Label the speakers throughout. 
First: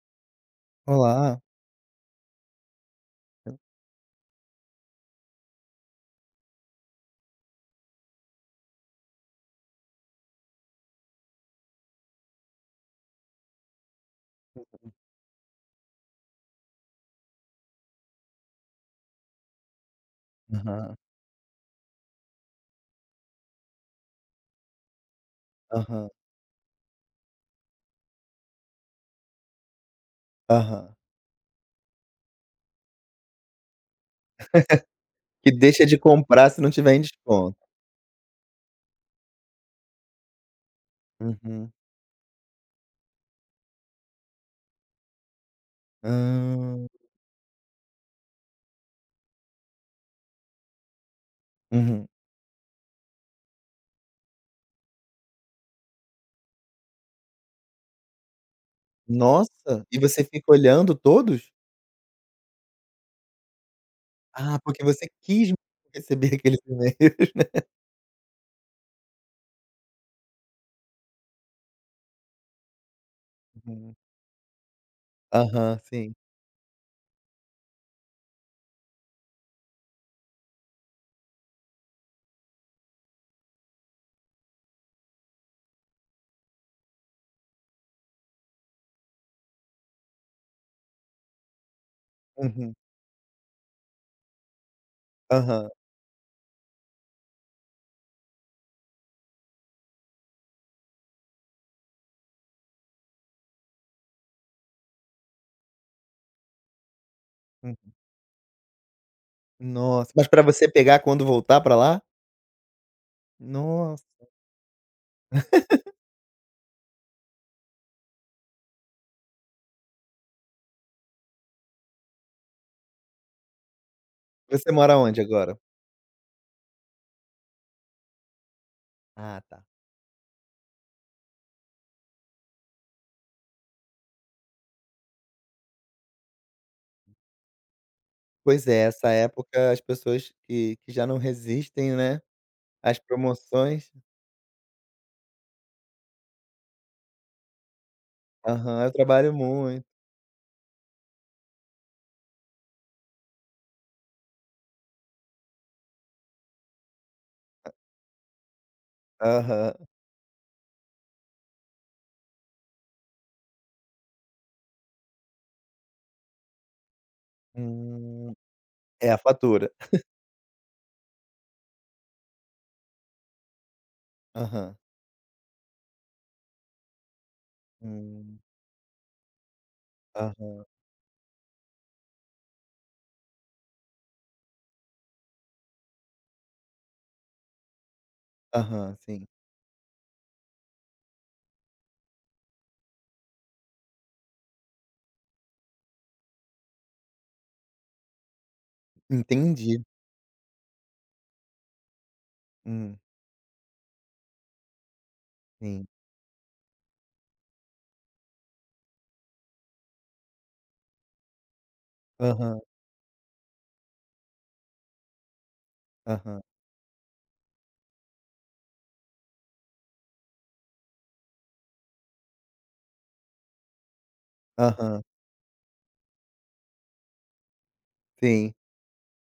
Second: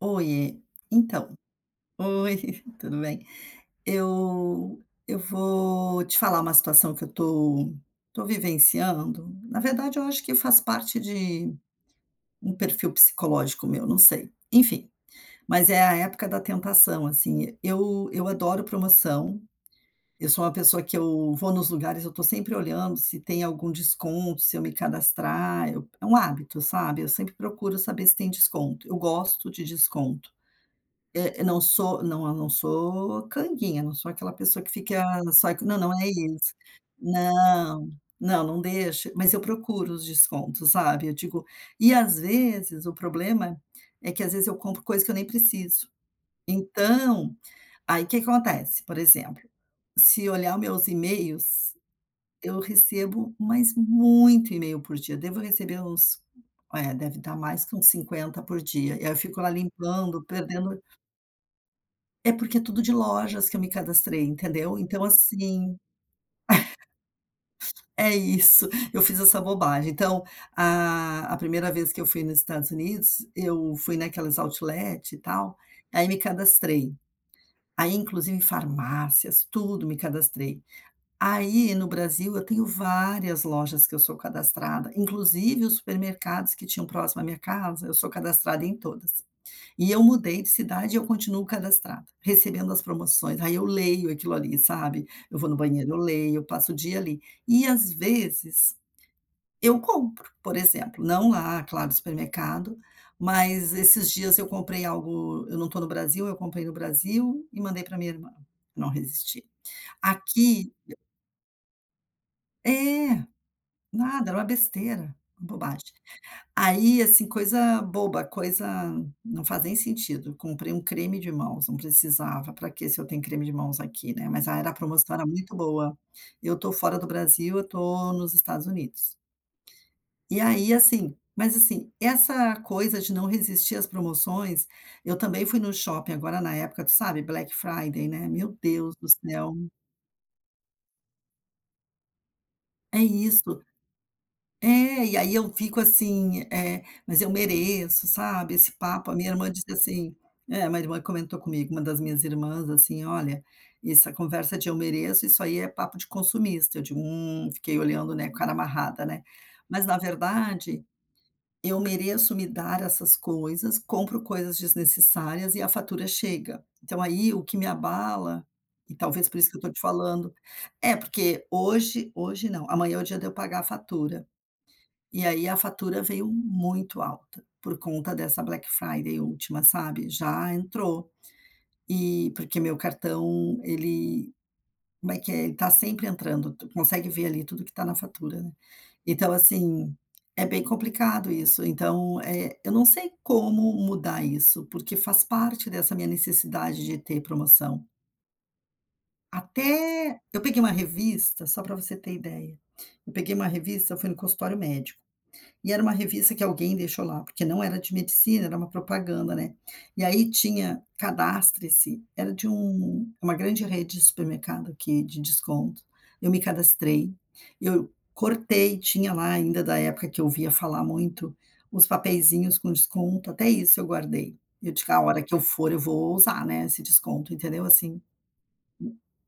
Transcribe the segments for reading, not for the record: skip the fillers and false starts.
Speaker 1: Oi, então,
Speaker 2: Olá.
Speaker 1: oi, tudo bem? Eu eu vou te falar uma situação que eu tô vivenciando. Na verdade, eu acho que faz parte de um perfil psicológico meu, não sei. Enfim, mas é a época da tentação, assim. Eu adoro promoção. Eu sou uma pessoa que
Speaker 2: Aham,
Speaker 1: eu vou nos lugares, eu tô sempre olhando se tem algum desconto, se eu me cadastrar. Eu é
Speaker 2: aham,
Speaker 1: um hábito, sabe? Eu sempre procuro saber se tem desconto. Eu gosto de desconto.
Speaker 2: aham.
Speaker 1: É, é, não sou não, eu não sou canguinha, não sou aquela pessoa que fica só
Speaker 2: Que
Speaker 1: não,
Speaker 2: deixa
Speaker 1: não
Speaker 2: de
Speaker 1: é
Speaker 2: comprar
Speaker 1: isso.
Speaker 2: se não tiver em desconto.
Speaker 1: Não, não, não deixa, mas eu procuro os descontos, sabe, eu digo
Speaker 2: Uhum.
Speaker 1: e às vezes o problema é que às vezes eu compro coisa que eu nem preciso.
Speaker 2: Hã.
Speaker 1: Então, aí o que acontece, por exemplo, se olhar meus e-mails,
Speaker 2: Uhum.
Speaker 1: eu recebo, mas muito e-mail por dia, devo receber uns deve dar mais que uns 50 por dia, e aí eu fico lá
Speaker 2: Nossa, e
Speaker 1: limpando,
Speaker 2: você fica
Speaker 1: perdendo
Speaker 2: olhando todos?
Speaker 1: é porque é tudo de lojas que eu me cadastrei,
Speaker 2: Ah,
Speaker 1: entendeu.
Speaker 2: porque
Speaker 1: Então
Speaker 2: você quis
Speaker 1: assim
Speaker 2: receber aqueles e-mails.
Speaker 1: é isso, eu fiz essa bobagem. Então, a primeira vez que eu fui nos Estados Unidos, eu fui
Speaker 2: Uhum.
Speaker 1: naquelas outlet e tal,
Speaker 2: Aham,
Speaker 1: aí
Speaker 2: sim.
Speaker 1: me cadastrei. Aí inclusive em farmácias, tudo me cadastrei. Aí no Brasil eu tenho várias lojas que eu sou cadastrada, inclusive os supermercados que tinham próximo à minha casa, eu sou cadastrada em todas. E eu mudei de cidade e eu continuo cadastrada, recebendo
Speaker 2: Uhum.
Speaker 1: as promoções. Aí eu leio aquilo ali, sabe. Eu vou no
Speaker 2: Aham.
Speaker 1: banheiro, eu leio, eu passo o dia ali. E às vezes eu compro, por exemplo, não lá, claro, no supermercado, mas esses dias eu comprei algo eu não estou no Brasil, eu comprei no Brasil e mandei
Speaker 2: Uhum.
Speaker 1: para minha irmã. Não resisti.
Speaker 2: Nossa, mas pra você
Speaker 1: Aqui
Speaker 2: pegar quando voltar pra lá?
Speaker 1: é,
Speaker 2: Nossa.
Speaker 1: nada, era uma besteira, uma bobagem. Aí, assim, coisa boba, coisa não faz nem sentido. Comprei um creme de mãos, não precisava, para que se eu tenho creme de mãos aqui, né, mas a era
Speaker 2: Você
Speaker 1: a
Speaker 2: mora
Speaker 1: promoção
Speaker 2: onde
Speaker 1: era muito
Speaker 2: agora?
Speaker 1: boa. Eu tô fora do Brasil, eu tô nos Estados Unidos.
Speaker 2: Ah, tá.
Speaker 1: E aí, assim mas assim, essa coisa de não resistir às promoções, eu também fui no shopping agora na época, tu sabe, Black Friday, né, meu
Speaker 2: Pois é,
Speaker 1: Deus do
Speaker 2: essa
Speaker 1: céu,
Speaker 2: época as pessoas que já não resistem, né, às
Speaker 1: é isso.
Speaker 2: promoções.
Speaker 1: É, e aí eu fico assim, mas eu mereço, sabe, esse
Speaker 2: Aham, eu
Speaker 1: papo. A minha
Speaker 2: trabalho
Speaker 1: irmã disse
Speaker 2: muito.
Speaker 1: assim é, a minha irmã comentou comigo, uma das minhas irmãs, assim: "Olha, essa conversa de eu mereço, isso aí é papo de consumista". Eu digo: fiquei olhando, né, com a cara amarrada, né.
Speaker 2: Aham.
Speaker 1: Mas na verdade, eu mereço me dar essas coisas, compro coisas desnecessárias e a fatura chega. Então aí o que me
Speaker 2: Hum,
Speaker 1: abala, e
Speaker 2: é a
Speaker 1: talvez por isso que eu
Speaker 2: fatura.
Speaker 1: estou te falando é, porque hoje não, amanhã é o dia de eu pagar a fatura.
Speaker 2: Aham.
Speaker 1: E aí a fatura veio muito alta, por conta
Speaker 2: Hum,
Speaker 1: dessa Black Friday última, sabe, já
Speaker 2: aham,
Speaker 1: entrou. E porque meu cartão ele como é que é? Ele tá sempre entrando, tu consegue ver ali tudo que tá na fatura, né.
Speaker 2: aham, sim.
Speaker 1: Então assim, é bem complicado isso, então, eu não sei como mudar isso, porque faz parte dessa minha necessidade de ter promoção.
Speaker 2: Entendi.
Speaker 1: Até eu peguei uma revista, só para você ter ideia,
Speaker 2: Hum,
Speaker 1: eu peguei uma revista, eu fui no consultório médico. E era
Speaker 2: sim.
Speaker 1: uma revista que alguém deixou lá, porque não era de medicina, era uma propaganda, né. E aí tinha cadastre-se, era de
Speaker 2: Aham,
Speaker 1: um uma grande rede de supermercado que de desconto. Eu me
Speaker 2: aham,
Speaker 1: cadastrei, eu cortei, tinha lá ainda da época que eu ouvia falar muito, os papeizinhos com desconto, até isso eu guardei. Eu digo: "A
Speaker 2: aham,
Speaker 1: hora que eu for eu vou usar, né, esse desconto", entendeu, assim.
Speaker 2: sim.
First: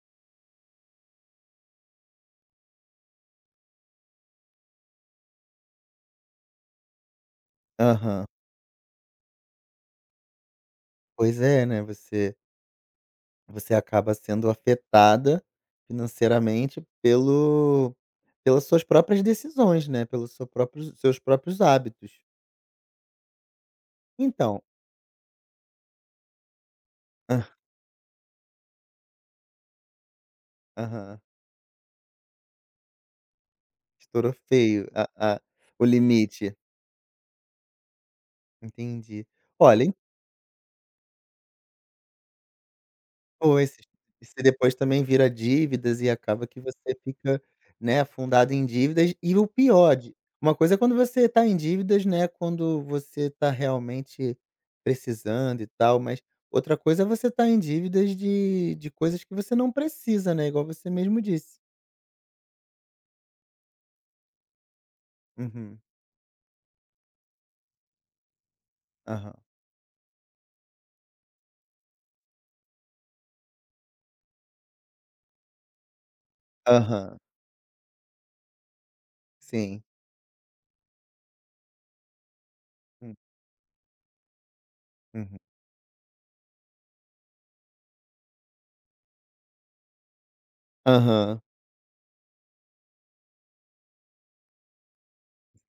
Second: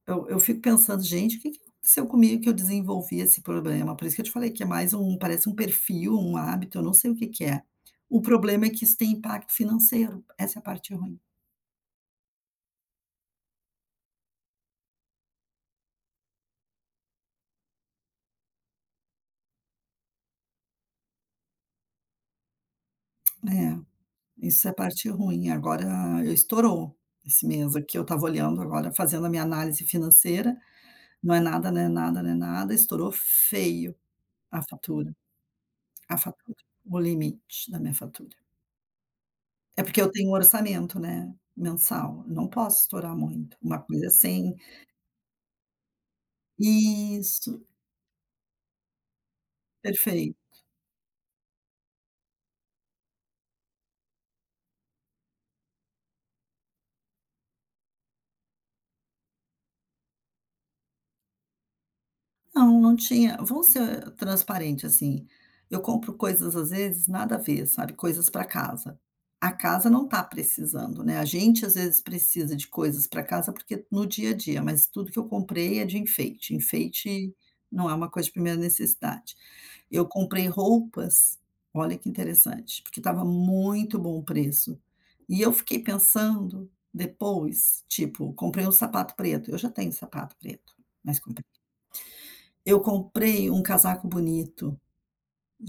Speaker 1: Eu fico pensando: "Gente, o que que aconteceu comigo que eu desenvolvi esse problema?". Por isso que eu te falei que é mais um parece um perfil, um hábito, eu não sei o que que é. O
Speaker 2: Aham.
Speaker 1: problema é que isso tem impacto financeiro, essa é a parte ruim.
Speaker 2: Pois é, né, você acaba sendo afetada financeiramente pelo pelas suas próprias decisões, né, pelos seu próprios seus próprios hábitos.
Speaker 1: É,
Speaker 2: Então,
Speaker 1: isso é a parte ruim. Agora eu estourou
Speaker 2: hã,
Speaker 1: esse mês aqui, eu estava olhando agora, fazendo a minha análise financeira,
Speaker 2: aham,
Speaker 1: não é nada, não é nada, não é nada, estourou feio
Speaker 2: estourou
Speaker 1: a
Speaker 2: feio
Speaker 1: fatura,
Speaker 2: a o
Speaker 1: a
Speaker 2: limite,
Speaker 1: fatura, o limite da minha fatura.
Speaker 2: entendi.
Speaker 1: É
Speaker 2: Olha,
Speaker 1: porque eu tenho um orçamento, né, mensal, não posso estourar muito.
Speaker 2: ou esse
Speaker 1: Uma coisa
Speaker 2: isso
Speaker 1: sem
Speaker 2: depois também vira dívidas e acaba que você fica,
Speaker 1: Isso,
Speaker 2: né, afundado em dívidas. E o pior de
Speaker 1: perfeito.
Speaker 2: uma coisa é quando você está em dívidas, né, quando você está realmente precisando e tal, mas outra coisa é você estar em dívidas de coisas que você não precisa, né, igual você mesmo disse.
Speaker 1: Não, não tinha vamos ser transparente, assim,
Speaker 2: Uhum.
Speaker 1: eu compro coisas, às vezes, nada a ver, sabe, coisas para casa.
Speaker 2: Aham.
Speaker 1: A casa não está precisando, né, a gente, às vezes, precisa de coisas para casa, porque no dia a dia, mas tudo que eu comprei é de enfeite,
Speaker 2: Aham.
Speaker 1: enfeite não é uma coisa de primeira necessidade.
Speaker 2: Sim.
Speaker 1: Eu comprei roupas, olha que interessante, porque
Speaker 2: Hum,
Speaker 1: estava muito bom o preço,
Speaker 2: uhum.
Speaker 1: e eu fiquei pensando depois, tipo, comprei um sapato preto, eu já tenho sapato preto, mas
Speaker 2: Aham.
Speaker 1: comprei eu comprei um casaco bonito.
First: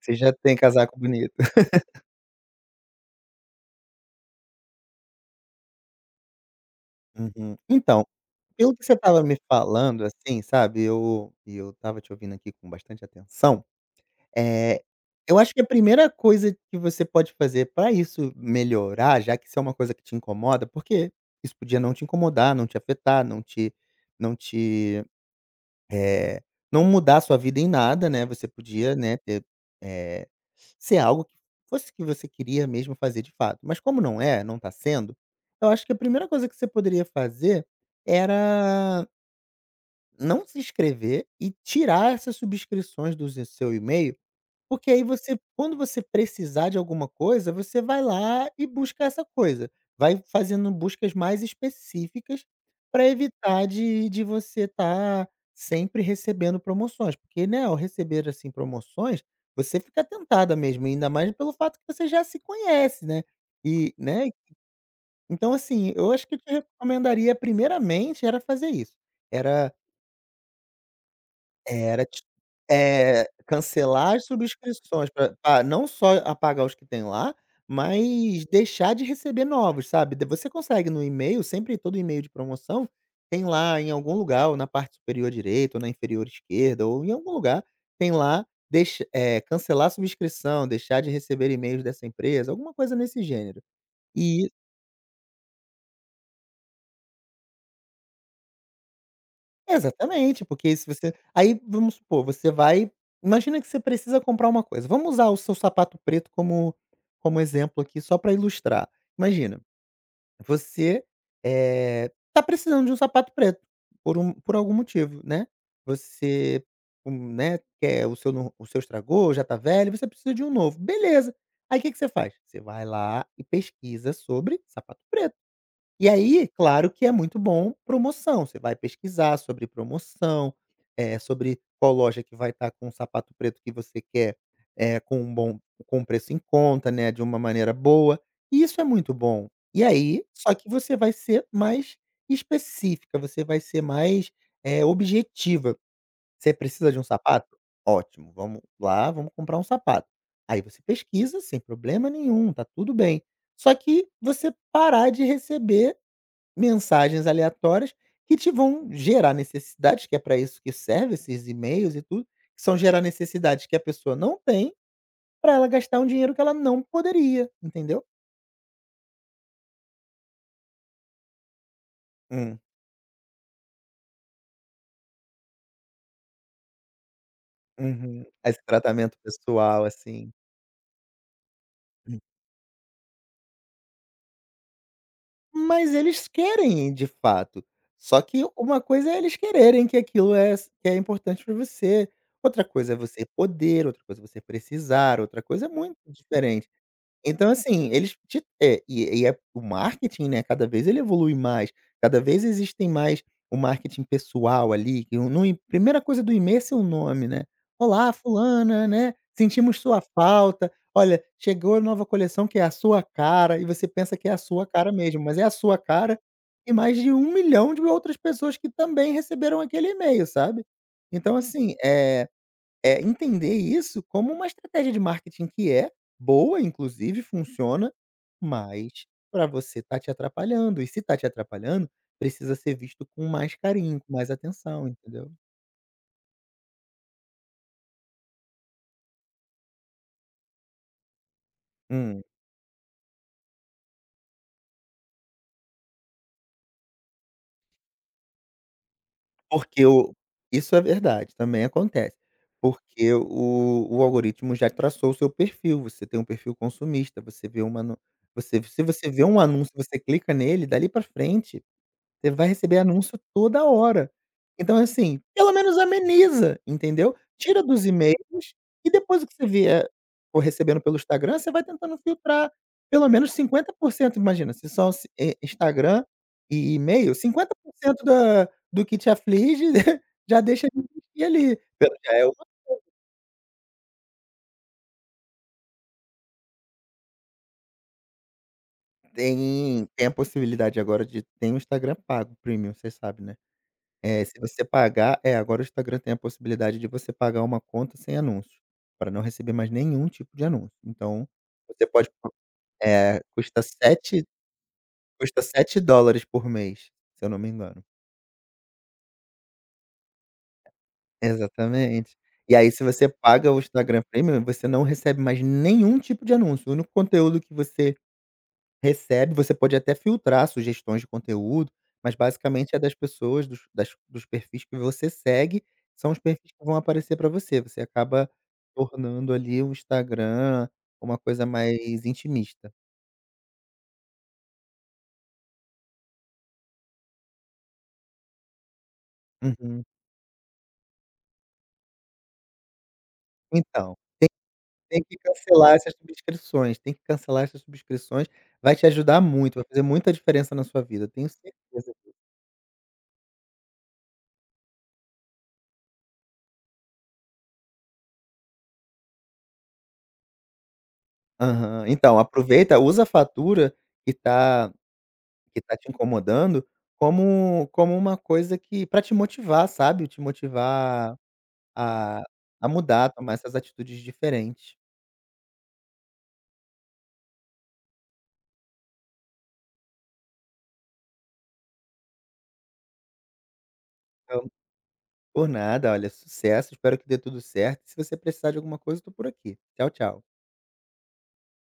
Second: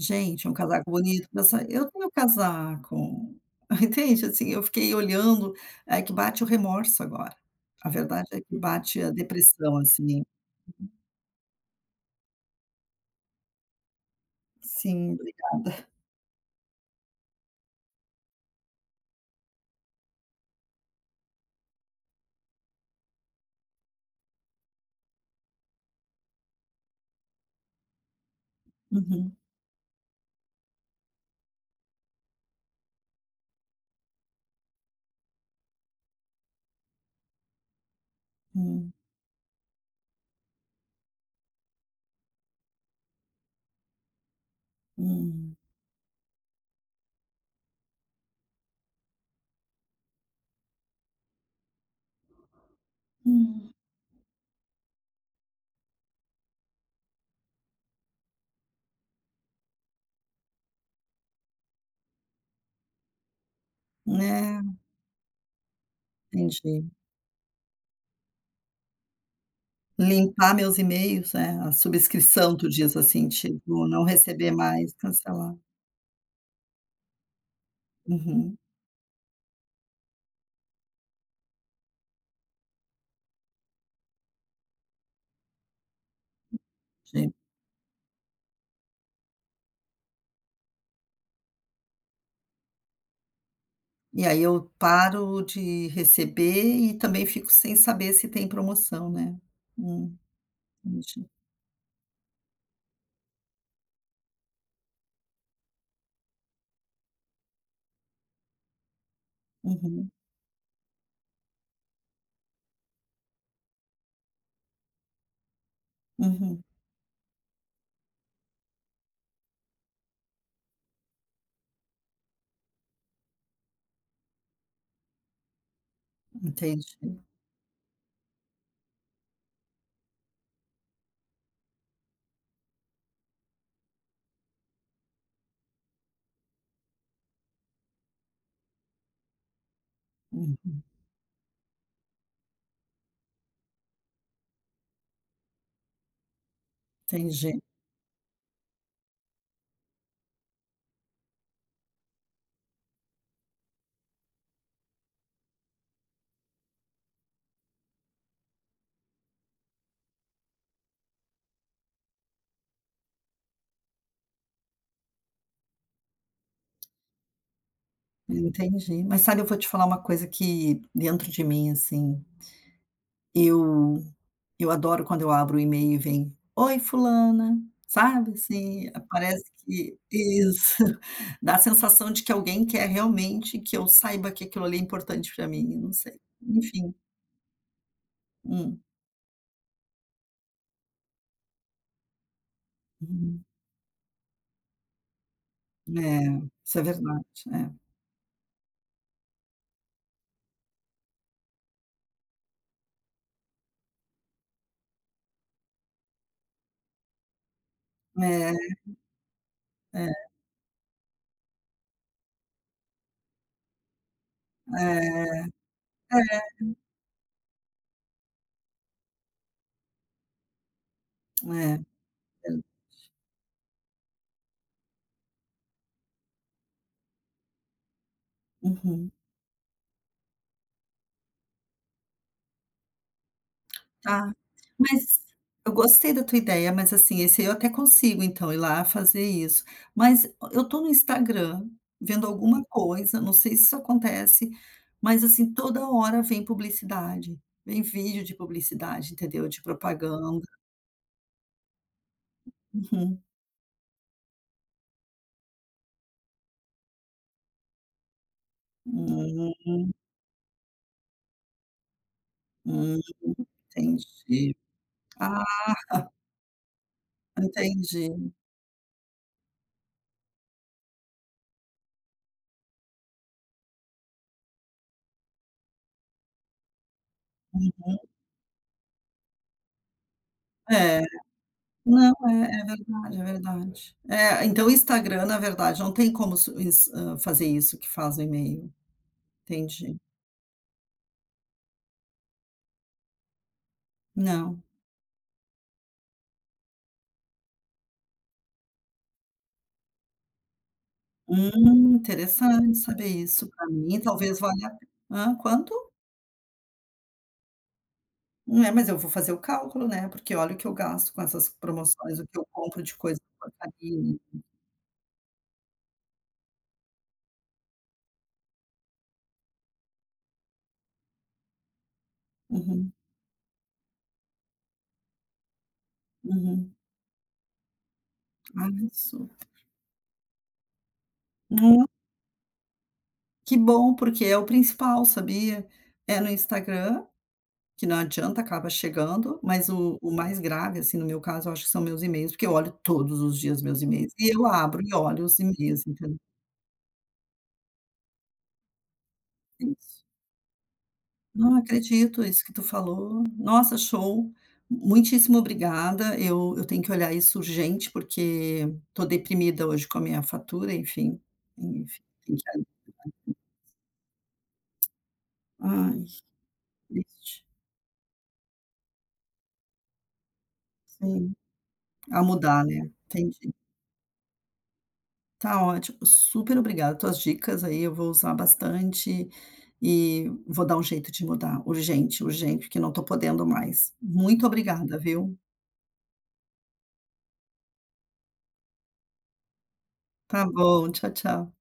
Speaker 2: Você já
Speaker 1: é um
Speaker 2: tem
Speaker 1: casaco
Speaker 2: casaco
Speaker 1: bonito,
Speaker 2: bonito.
Speaker 1: pensa eu tenho casaco, entende, assim, eu fiquei olhando, é que bate o remorso agora.
Speaker 2: Uhum.
Speaker 1: A
Speaker 2: Então,
Speaker 1: verdade é que
Speaker 2: pelo que você
Speaker 1: bate a
Speaker 2: estava me
Speaker 1: depressão,
Speaker 2: falando,
Speaker 1: assim.
Speaker 2: assim, sabe, eu estava te ouvindo aqui com bastante atenção. eh,
Speaker 1: Sim,
Speaker 2: eu acho que a
Speaker 1: obrigada.
Speaker 2: primeira coisa que você pode fazer para isso melhorar, já que isso é uma coisa que te incomoda, porque isso podia não te incomodar, não te afetar, não te eh, não mudar sua vida em nada, né, você podia, né,
Speaker 1: Uhum,
Speaker 2: ter, eh, ser algo que fosse que você queria mesmo fazer de fato. Mas como não é, não está sendo, eu acho que a primeira coisa que você poderia fazer
Speaker 1: hum,
Speaker 2: era não se inscrever e tirar essas subscrições do seu e-mail, porque aí você
Speaker 1: hum,
Speaker 2: quando você precisar de alguma coisa, você vai lá e busca essa coisa. Vai fazendo buscas mais específicas para evitar
Speaker 1: hum,
Speaker 2: de você estar sempre recebendo promoções, porque, né, ao receber, assim, promoções, você fica tentada mesmo, ainda mais pelo fato que você já se conhece, né. E, né,
Speaker 1: né.
Speaker 2: então assim, eu acho que eu te
Speaker 1: Entendi.
Speaker 2: recomendaria primeiramente era fazer isso, era
Speaker 1: Limpar meus e-mails, é, a
Speaker 2: era ti
Speaker 1: subscrição, tu diz assim,
Speaker 2: é,
Speaker 1: tipo, não
Speaker 2: cancelar as
Speaker 1: receber mais,
Speaker 2: subscrições
Speaker 1: cancelar.
Speaker 2: para não só apagar os que tem lá, mas
Speaker 1: Uhum,
Speaker 2: deixar de receber novos, sabe. Da Você consegue no e-mail, sempre todo e-mail de promoção, tem lá em algum lugar, ou na parte superior direita, ou na inferior esquerda, ou em
Speaker 1: sim.
Speaker 2: algum lugar, tem lá cancelar a subscrição, deixar de receber e-mails dessa empresa, alguma coisa nesse gênero.
Speaker 1: E aí
Speaker 2: E
Speaker 1: eu paro de receber e também fico sem saber se tem promoção, né. Hum,
Speaker 2: Exatamente, porque se você
Speaker 1: entendi.
Speaker 2: aí vamos supor, você vai imagina que você precisa comprar uma coisa, vamos usar o seu sapato preto como exemplo aqui só para ilustrar. Imagina,
Speaker 1: Uhum,
Speaker 2: você, tá precisando de um sapato preto, por algum motivo, né.
Speaker 1: uhum,
Speaker 2: Você, né, quer o seu, não, o seu estragou, já tá velho, você precisa de um novo, beleza. Aí o que que você faz? Você vai lá e pesquisa sobre sapato preto. E aí,
Speaker 1: entendi.
Speaker 2: claro que é muito bom promoção, você vai pesquisar sobre promoção, sobre qual loja que vai estar com o sapato preto que você quer, eh, com um bom com um preço em conta, né, de uma maneira boa, e isso é muito bom. E aí só que
Speaker 1: Uhum,
Speaker 2: você vai ser mais específica, você vai ser mais, objetiva. Você precisa de um sapato?
Speaker 1: entendi,
Speaker 2: Ótimo, vamos lá, vamos comprar um sapato. Aí você pesquisa sem problema nenhum, tá tudo bem. Só que você parar de receber mensagens aleatórias que te vão gerar necessidades, que é para isso que serve esses e-mails e tudo, que são gerar necessidades que a pessoa não tem, para ela gastar um dinheiro que ela não poderia, entendeu?
Speaker 1: entendi. Mas sabe, eu vou te falar uma coisa que dentro de mim, assim,
Speaker 2: Hum,
Speaker 1: eu eu adoro quando eu abro o e-mail e vem: "Oi, fulana",
Speaker 2: uhum.
Speaker 1: sabe,
Speaker 2: Esse
Speaker 1: assim,
Speaker 2: tratamento
Speaker 1: parece
Speaker 2: pessoal,
Speaker 1: que
Speaker 2: assim.
Speaker 1: isso, dá a sensação
Speaker 2: Hum.
Speaker 1: de que alguém quer realmente que eu saiba que aquilo ali é importante para mim, eu não
Speaker 2: Mas
Speaker 1: sei,
Speaker 2: eles querem
Speaker 1: enfim.
Speaker 2: de fato. Só que
Speaker 1: Hum.
Speaker 2: uma coisa é eles quererem que aquilo é que é importante para você, outra coisa é você
Speaker 1: Uhum.
Speaker 2: poder, outra coisa é você precisar, outra coisa é muito
Speaker 1: É,
Speaker 2: diferente.
Speaker 1: isso é verdade,
Speaker 2: Então,
Speaker 1: é.
Speaker 2: assim, e é o marketing, né, cada vez ele evolui mais, cada vez existem mais o marketing pessoal ali, que o- no e primeira coisa do e-mail é seu nome, né. "Olá,
Speaker 1: É,
Speaker 2: fulana, né, sentimos sua
Speaker 1: é,
Speaker 2: falta. Olha, chegou a nova coleção que é a sua cara", e você pensa que é a sua cara mesmo, mas é
Speaker 1: é,
Speaker 2: a sua cara e mais de 1.000.000 de outras pessoas que também receberam aquele e-mail, sabe. Então,
Speaker 1: é,
Speaker 2: assim,
Speaker 1: é, ver
Speaker 2: entender isso como uma estratégia de marketing que é boa, inclusive funciona, mas
Speaker 1: uhum.
Speaker 2: para você tá te atrapalhando, e se tá te atrapalhando, precisa ser visto com mais carinho, com mais
Speaker 1: Tá.
Speaker 2: atenção,
Speaker 1: Mas
Speaker 2: entendeu?
Speaker 1: eu gostei da tua ideia, mas, assim, esse aí eu até consigo, então, ir lá fazer isso. Mas eu tô no Instagram
Speaker 2: Hum,
Speaker 1: vendo alguma coisa, não sei se isso acontece, mas, assim, toda hora vem publicidade, vem vídeo de publicidade, entendeu, de
Speaker 2: porque o
Speaker 1: propaganda.
Speaker 2: isso é verdade, também acontece, porque
Speaker 1: Uhum.
Speaker 2: o algoritmo já traçou o seu perfil, você tem um perfil consumista, você vê uma no você se você vê um
Speaker 1: Hum,
Speaker 2: anúncio, você clica nele, dali para frente você vai receber
Speaker 1: hum,
Speaker 2: anúncio toda hora.
Speaker 1: entendi.
Speaker 2: Então, assim,
Speaker 1: Ah,
Speaker 2: pelo menos ameniza, entendeu? Tira dos
Speaker 1: entendi.
Speaker 2: e-mails e depois o que você vier for recebendo pelo Instagram, você vai tentando filtrar pelo menos 50%, imagina, se só se eh, Instagram e e-mail,
Speaker 1: Hum,
Speaker 2: 50% da do que te aflige já deixa de
Speaker 1: é.
Speaker 2: existir ali. Pelo
Speaker 1: Não,
Speaker 2: já é
Speaker 1: é
Speaker 2: uma
Speaker 1: é verdade, é verdade. É, então o Instagram, na verdade, não tem como su is fazer isso que faz o e-mail.
Speaker 2: tem
Speaker 1: Entendi.
Speaker 2: tem a possibilidade agora de tem o Instagram pago, premium, você sabe, né? É, se
Speaker 1: Não.
Speaker 2: você pagar agora o Instagram tem a possibilidade de você pagar uma conta sem anúncios, para não receber mais nenhum tipo de anúncio. Então, você pode po
Speaker 1: Interessante saber
Speaker 2: é,
Speaker 1: isso. Para mim, talvez valha a pena
Speaker 2: custa
Speaker 1: quanto?
Speaker 2: $7 por mês, se eu não me engano.
Speaker 1: Não É, mas eu vou fazer o cálculo, né, porque olha o que eu gasto com essas
Speaker 2: Exatamente.
Speaker 1: promoções, o que eu
Speaker 2: E aí
Speaker 1: compro
Speaker 2: se
Speaker 1: de
Speaker 2: você
Speaker 1: coisa
Speaker 2: paga o Instagram
Speaker 1: porcaria, né.
Speaker 2: Premium, você não recebe mais nenhum tipo de anúncio. O único conteúdo que você recebe, você pode até filtrar sugestões de conteúdo, mas basicamente é
Speaker 1: Uhum,
Speaker 2: das pessoas, dos perfis que você segue, são os perfis que
Speaker 1: uhum.
Speaker 2: vão aparecer para você. Você acaba
Speaker 1: Ah, isso.
Speaker 2: tornando ali o Instagram uma coisa
Speaker 1: Hum,
Speaker 2: mais intimista.
Speaker 1: que bom, porque é o principal, sabia? É no Instagram, que não adianta, acaba chegando, mas
Speaker 2: Uhum.
Speaker 1: o mais grave, assim, no meu caso, eu acho que são meus e-mails, porque eu olho todos os dias meus
Speaker 2: Então,
Speaker 1: e-mails, e eu abro e
Speaker 2: tem que
Speaker 1: olho os
Speaker 2: cancelar
Speaker 1: e-mails,
Speaker 2: essas
Speaker 1: entendeu?
Speaker 2: subscrições, tem que cancelar essas subscrições, vai te ajudar muito, vai
Speaker 1: É
Speaker 2: fazer
Speaker 1: Isso.
Speaker 2: muita diferença na sua vida, tenho
Speaker 1: Não
Speaker 2: certeza.
Speaker 1: acredito, isso que tu falou. Nossa, show. Muitíssimo obrigada. Eu tenho que olhar isso urgente, porque estou deprimida hoje com a minha fatura, enfim.
Speaker 2: Aham.
Speaker 1: Enfim,
Speaker 2: Então,
Speaker 1: tem que
Speaker 2: aproveita, usa a fatura que tá que tá te
Speaker 1: ai,
Speaker 2: incomodando,
Speaker 1: que triste.
Speaker 2: como uma coisa que para te motivar, sabe, te motivar
Speaker 1: Sim, a
Speaker 2: a
Speaker 1: mudar,
Speaker 2: a
Speaker 1: né.
Speaker 2: mudar, tomar
Speaker 1: Entendi.
Speaker 2: essas atitudes diferentes.
Speaker 1: Tá ótimo, super obrigada. Tuas dicas aí eu vou usar bastante e vou dar um jeito de mudar, urgente, urgente, porque não estou podendo mais. Muito
Speaker 2: Então,
Speaker 1: obrigada, viu.
Speaker 2: por nada, olha, sucesso, espero que dê tudo certo, se você precisar de alguma coisa, eu tô por aqui. Tchau, tchau.
Speaker 1: Tá bom, tchau, tchau.